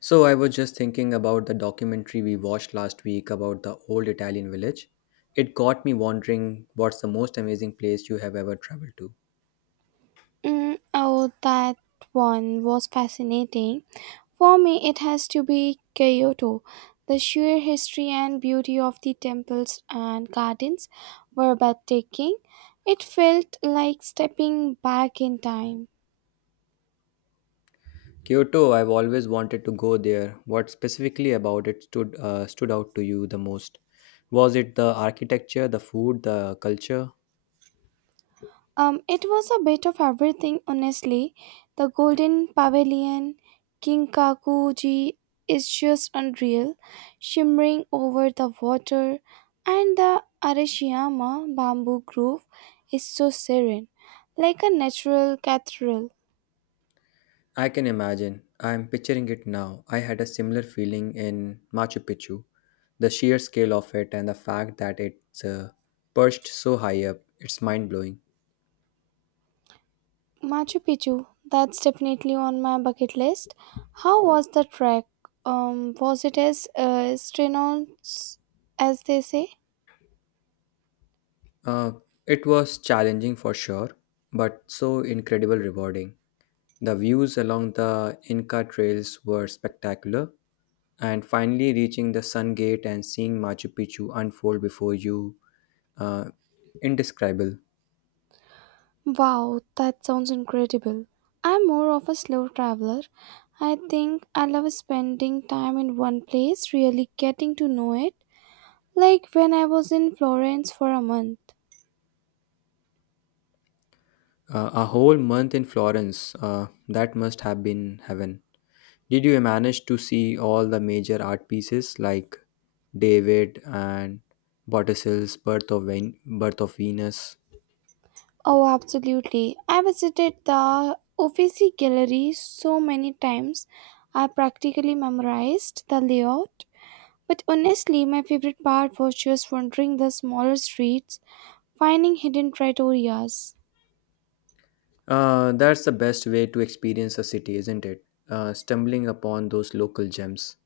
So I was just thinking about the documentary we watched last week about the old Italian village. It got me wondering, what's the most amazing place you have ever traveled to? Oh, that one was fascinating. For me, it has to be Kyoto. The sheer history and beauty of the temples and gardens were breathtaking. It felt like stepping back in time. Kyoto, I've always wanted to go there. What specifically about it stood out to you the most? Was it the architecture, the food, the culture? It was a bit of everything, honestly. The Golden Pavilion, King Kakuji is just unreal, shimmering over the water, and the Arashiyama bamboo grove is so serene, like a natural cathedral. I can imagine. I'm picturing it now. I had a similar feeling in Machu Picchu. The sheer scale of it and the fact that it's perched so high up, it's mind blowing. Machu Picchu, that's definitely on my bucket list. How was the trek? Was it as strenuous as they say? Uh, it was challenging for sure, but so incredibly rewarding. The views along the Inca trails were spectacular, and finally reaching the Sun Gate and seeing Machu Picchu unfold before you, uh, indescribable. Wow, that sounds incredible. I'm more of a slow traveler. I think I love spending time in one place, really getting to know it, like when I was in Florence for a month. A whole month in Florence, that must have been heaven. Did you manage to see all the major art pieces like David and Botticelli's Birth of Venus? Oh, absolutely. I visited the Uffizi Gallery so many times, I practically memorized the layout. But honestly, my favorite part was just wandering the smaller streets, finding hidden trattorias. That's the best way to experience a city, isn't it? Stumbling upon those local gems.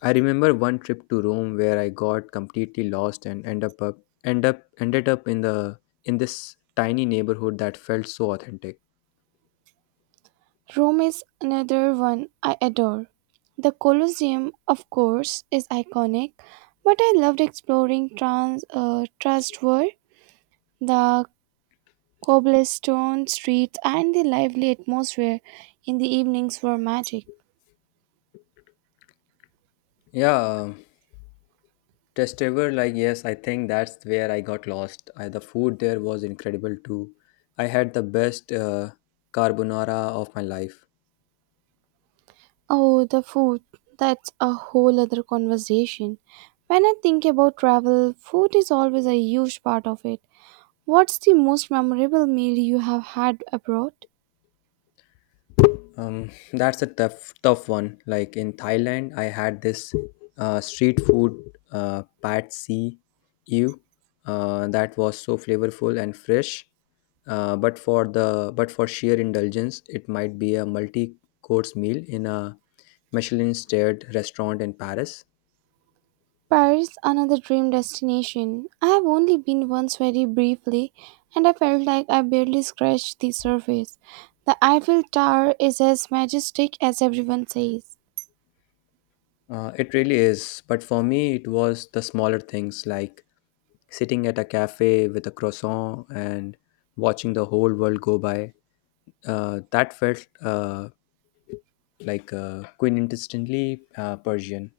I remember one trip to Rome where I got completely lost and end up, up end up ended up in this tiny neighborhood that felt so authentic. Rome is another one I adore. The Colosseum, of course, is iconic, but I loved exploring Trastevere, the cobblestone streets, and the lively atmosphere in the evenings were magic. Yeah, Trastevere, like yes, I think that's where I got lost. I, the food there was incredible too. I had the best carbonara of my life. Oh, the food. That's a whole other conversation. When I think about travel, food is always a huge part of it. What's the most memorable meal you have had abroad? That's a tough one. Like in Thailand, I had this street food pad see ew that was so flavorful and fresh. But for sheer indulgence, it might be a multi-course meal in a Michelin-starred restaurant in Paris. Paris, another dream destination. I have only been once very briefly, and I felt like I barely scratched the surface. The Eiffel Tower is as majestic as everyone says. It really is. But for me, it was the smaller things like sitting at a cafe with a croissant and watching the whole world go by that felt quintessentially Persian.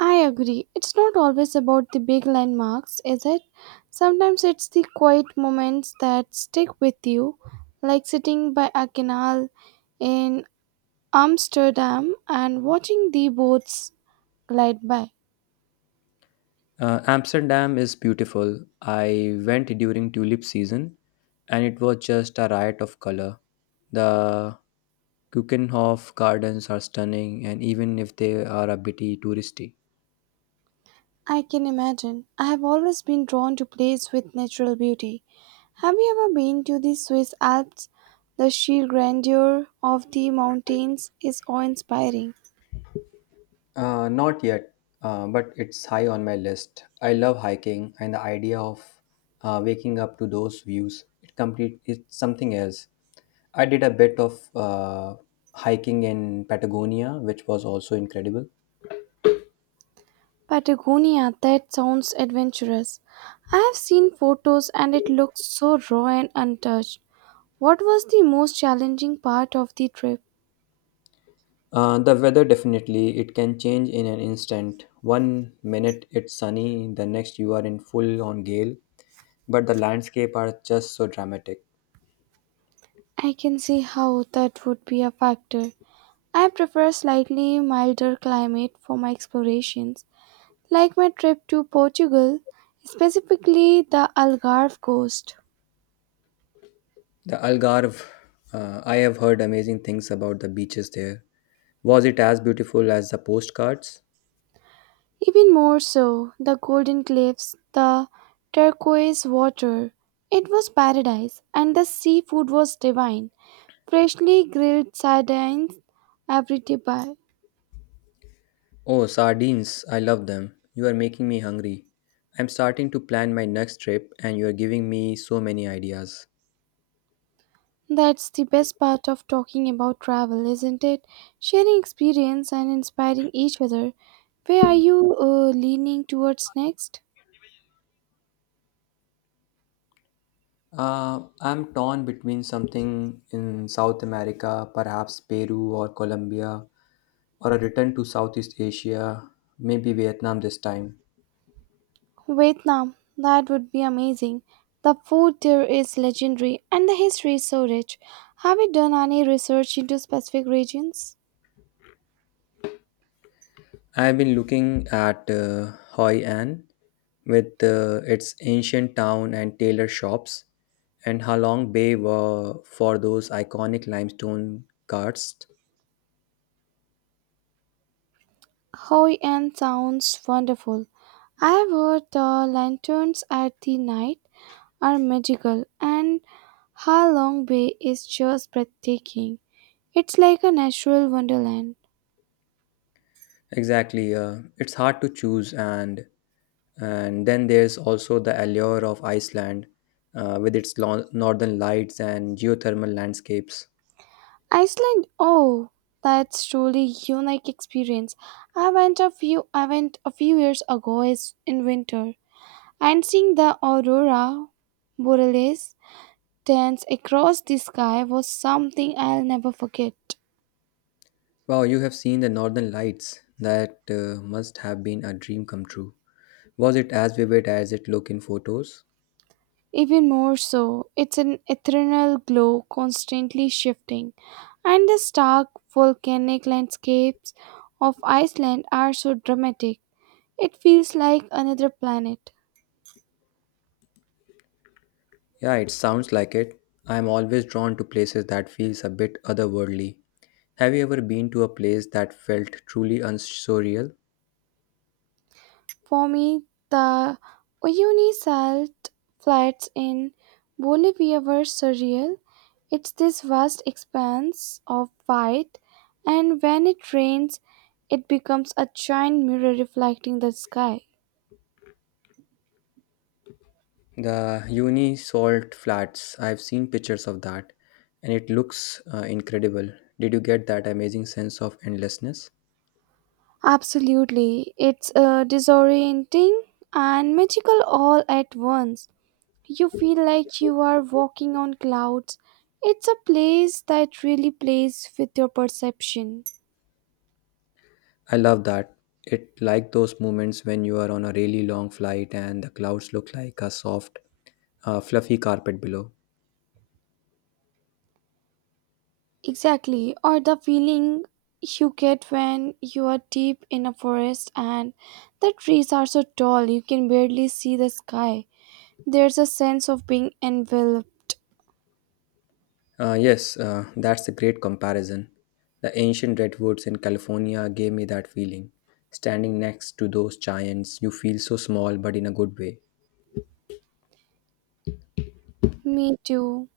I agree. It's not always about the big landmarks, is it? Sometimes it's the quiet moments that stick with you, like sitting by a canal in Amsterdam and watching the boats glide by. Amsterdam is beautiful. I went during tulip season and it was just a riot of color. The Kukenhof gardens are stunning, and even if they are a bit touristy. I can imagine. I have always been drawn to places with natural beauty. Have you ever been to the Swiss Alps? The sheer grandeur of the mountains is awe inspiring. Not yet, but it's high on my list. I love hiking, and the idea of waking up to those views, it's something else. I did a bit of hiking in Patagonia, which was also incredible. Patagonia, that sounds adventurous. I have seen photos and it looks so raw and untouched. What was the most challenging part of the trip? The weather definitely, it can change in an instant. One minute it's sunny, the next you are in full on gale. But the landscape are just so dramatic. I can see how that would be a factor. I prefer slightly milder climate for my explorations, like my trip to Portugal, specifically the Algarve coast. The Algarve, I have heard amazing things about the beaches there. Was it as beautiful as the postcards? Even more so, the golden cliffs, the turquoise water. It was paradise, and the seafood was divine. Freshly grilled sardines every day. Oh, sardines, I love them. You are making me hungry. I'm starting to plan my next trip, and you are giving me so many ideas. That's the best part of talking about travel, isn't it? Sharing experience and inspiring each other. Where are you leaning towards next? I'm torn between something in South America, perhaps Peru or Colombia, or a return to Southeast Asia, maybe Vietnam this time. Vietnam, that would be amazing. The food there is legendary and the history is so rich. Have you done any research into specific regions? I've been looking at Hoi An with its ancient town and tailor shops, and Halong Bay were for those iconic limestone carts. Hoi An sounds wonderful. I have heard the lanterns at the night are magical, and Ha Long Bay is just breathtaking. It's like a natural wonderland. Exactly, it's hard to choose, and then there's also the allure of Iceland with its northern lights and geothermal landscapes. Iceland, oh, that's truly unique experience. I went a few years ago is in winter and seeing the aurora borealis dance across the sky was something I'll never forget. Wow, you have seen the northern lights. That must have been a dream come true. Was it as vivid as it looked in photos? Even more so, it's an ethereal glow constantly shifting, and the stark volcanic landscapes of Iceland are so dramatic. It feels like another planet. Yeah, it sounds like it. I'm always drawn to places that feels a bit otherworldly. Have you ever been to a place that felt truly unsurial? For me, the Unisalt flats in Bolivia were surreal. It's this vast expanse of white, and when it rains, it becomes a giant mirror reflecting the sky. The uni salt flats, I've seen pictures of that and it looks incredible. Did you get that amazing sense of endlessness? Absolutely, it's disorienting and magical all at once. You feel like you are walking on clouds. It's a place that really plays with your perception. I love that. It like those moments when you are on a really long flight and the clouds look like a soft, fluffy carpet below. Exactly, or the feeling you get when you are deep in a forest and the trees are so tall you can barely see the sky. There's a sense of being enveloped. Yes, that's a great comparison. The ancient redwoods in California gave me that feeling. Standing next to those giants, you feel so small but in a good way. Me too.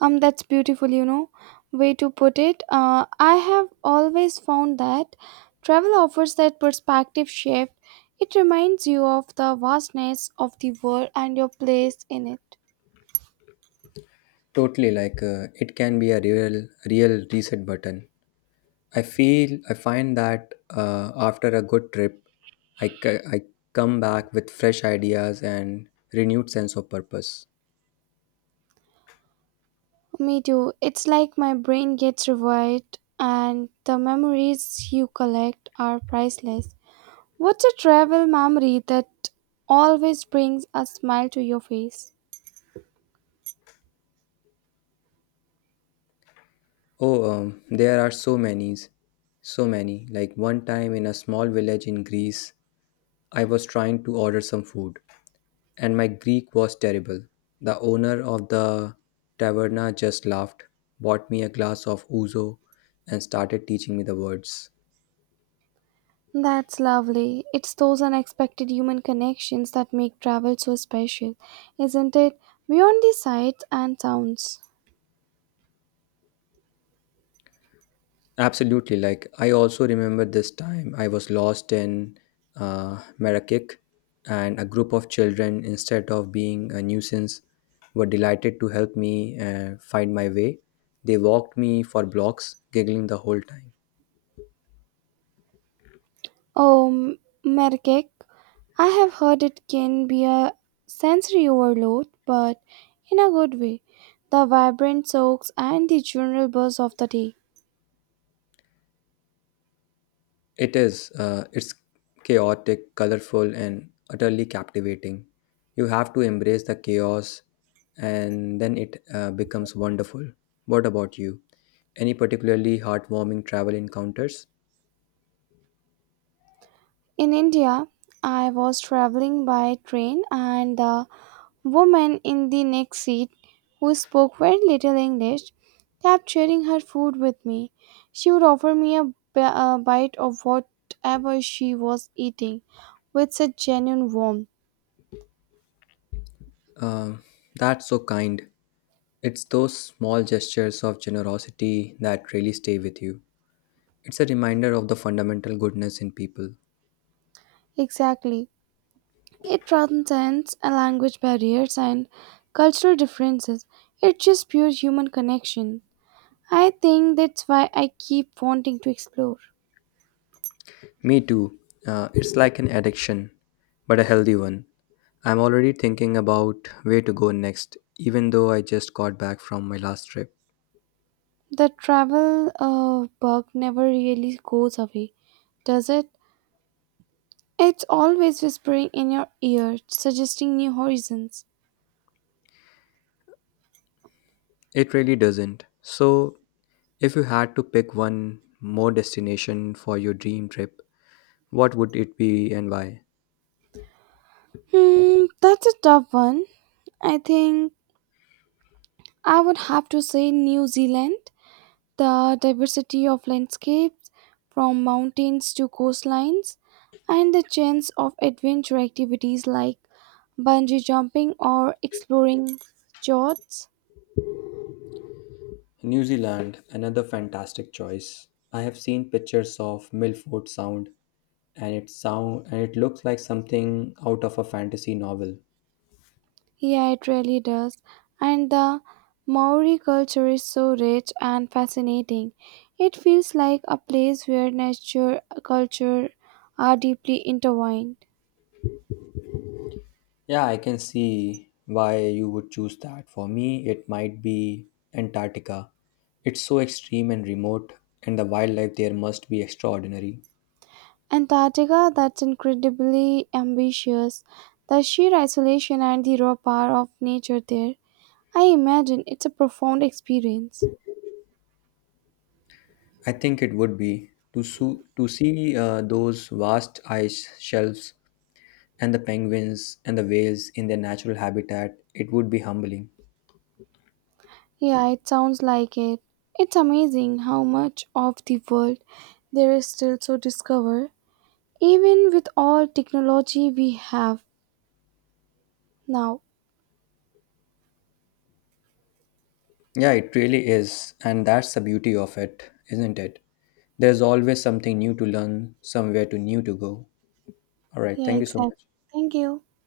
That's beautiful, way to put it. I have always found that travel offers that perspective shift. It reminds you of the vastness of the world and your place in it. Totally, like it can be a real reset button. I find that after a good trip, I come back with fresh ideas and renewed sense of purpose. Me too. It's like my brain gets revived, and the memories you collect are priceless. What's a travel memory that always brings a smile to your face? Oh, there are so many. Like one time in a small village in Greece, I was trying to order some food, and my Greek was terrible. The owner of the taverna just laughed, bought me a glass of ouzo, and started teaching me the words. That's lovely. It's those unexpected human connections that make travel so special, isn't it? Beyond the sights and sounds. Absolutely. Like, I also remember this time I was lost in Marrakech, and a group of children, instead of being a nuisance, were delighted to help me find my way. They walked me for blocks, giggling the whole time. Oh, Merkek, I have heard it can be a sensory overload, but in a good way. The vibrant soaks and the general buzz of the day. It is, it's chaotic, colorful, and utterly captivating. You have to embrace the chaos, and then it becomes wonderful. What about you? Any particularly heartwarming travel encounters? In India, I was traveling by train, and the woman in the next seat, who spoke very little English, kept sharing her food with me. She would offer me a bite of whatever she was eating with such genuine warmth. Um, that's so kind. It's those small gestures of generosity that really stay with you. It's a reminder of the fundamental goodness in people. Exactly. It transcends language barriers and cultural differences. It's just pure human connection. I think that's why I keep wanting to explore. Me too. It's like an addiction, but a healthy one. I'm already thinking about where to go next, even though I just got back from my last trip. The travel bug never really goes away, does it? It's always whispering in your ear, suggesting new horizons. It really doesn't. So, if you had to pick one more destination for your dream trip, what would it be and why? Hmm, that's a tough one. I think I would have to say New Zealand, the diversity of landscapes from mountains to coastlines, and the chance of adventure activities like bungee jumping or exploring yachts. New Zealand, another fantastic choice. I have seen pictures of Milford Sound and it looks like something out of a fantasy novel. Yeah, it really does. And the Maori culture is so rich and fascinating. It feels like a place where nature and culture are deeply intertwined. Yeah, I can see why you would choose that. For me, it might be Antarctica. It's so extreme and remote and the wildlife there must be extraordinary. Antarctica, that's incredibly ambitious. The sheer isolation and the raw power of nature there. I imagine it's a profound experience. I think it would be to see those vast ice shelves and the penguins and the whales in their natural habitat, it would be humbling. Yeah, it sounds like it. It's amazing how much of the world there is still to discover, even with all technology we have now. Yeah, it really is. And that's the beauty of it, isn't it? There's always something new to learn, somewhere to new to go. All right. Yeah, Thank you so exactly. much. Thank you.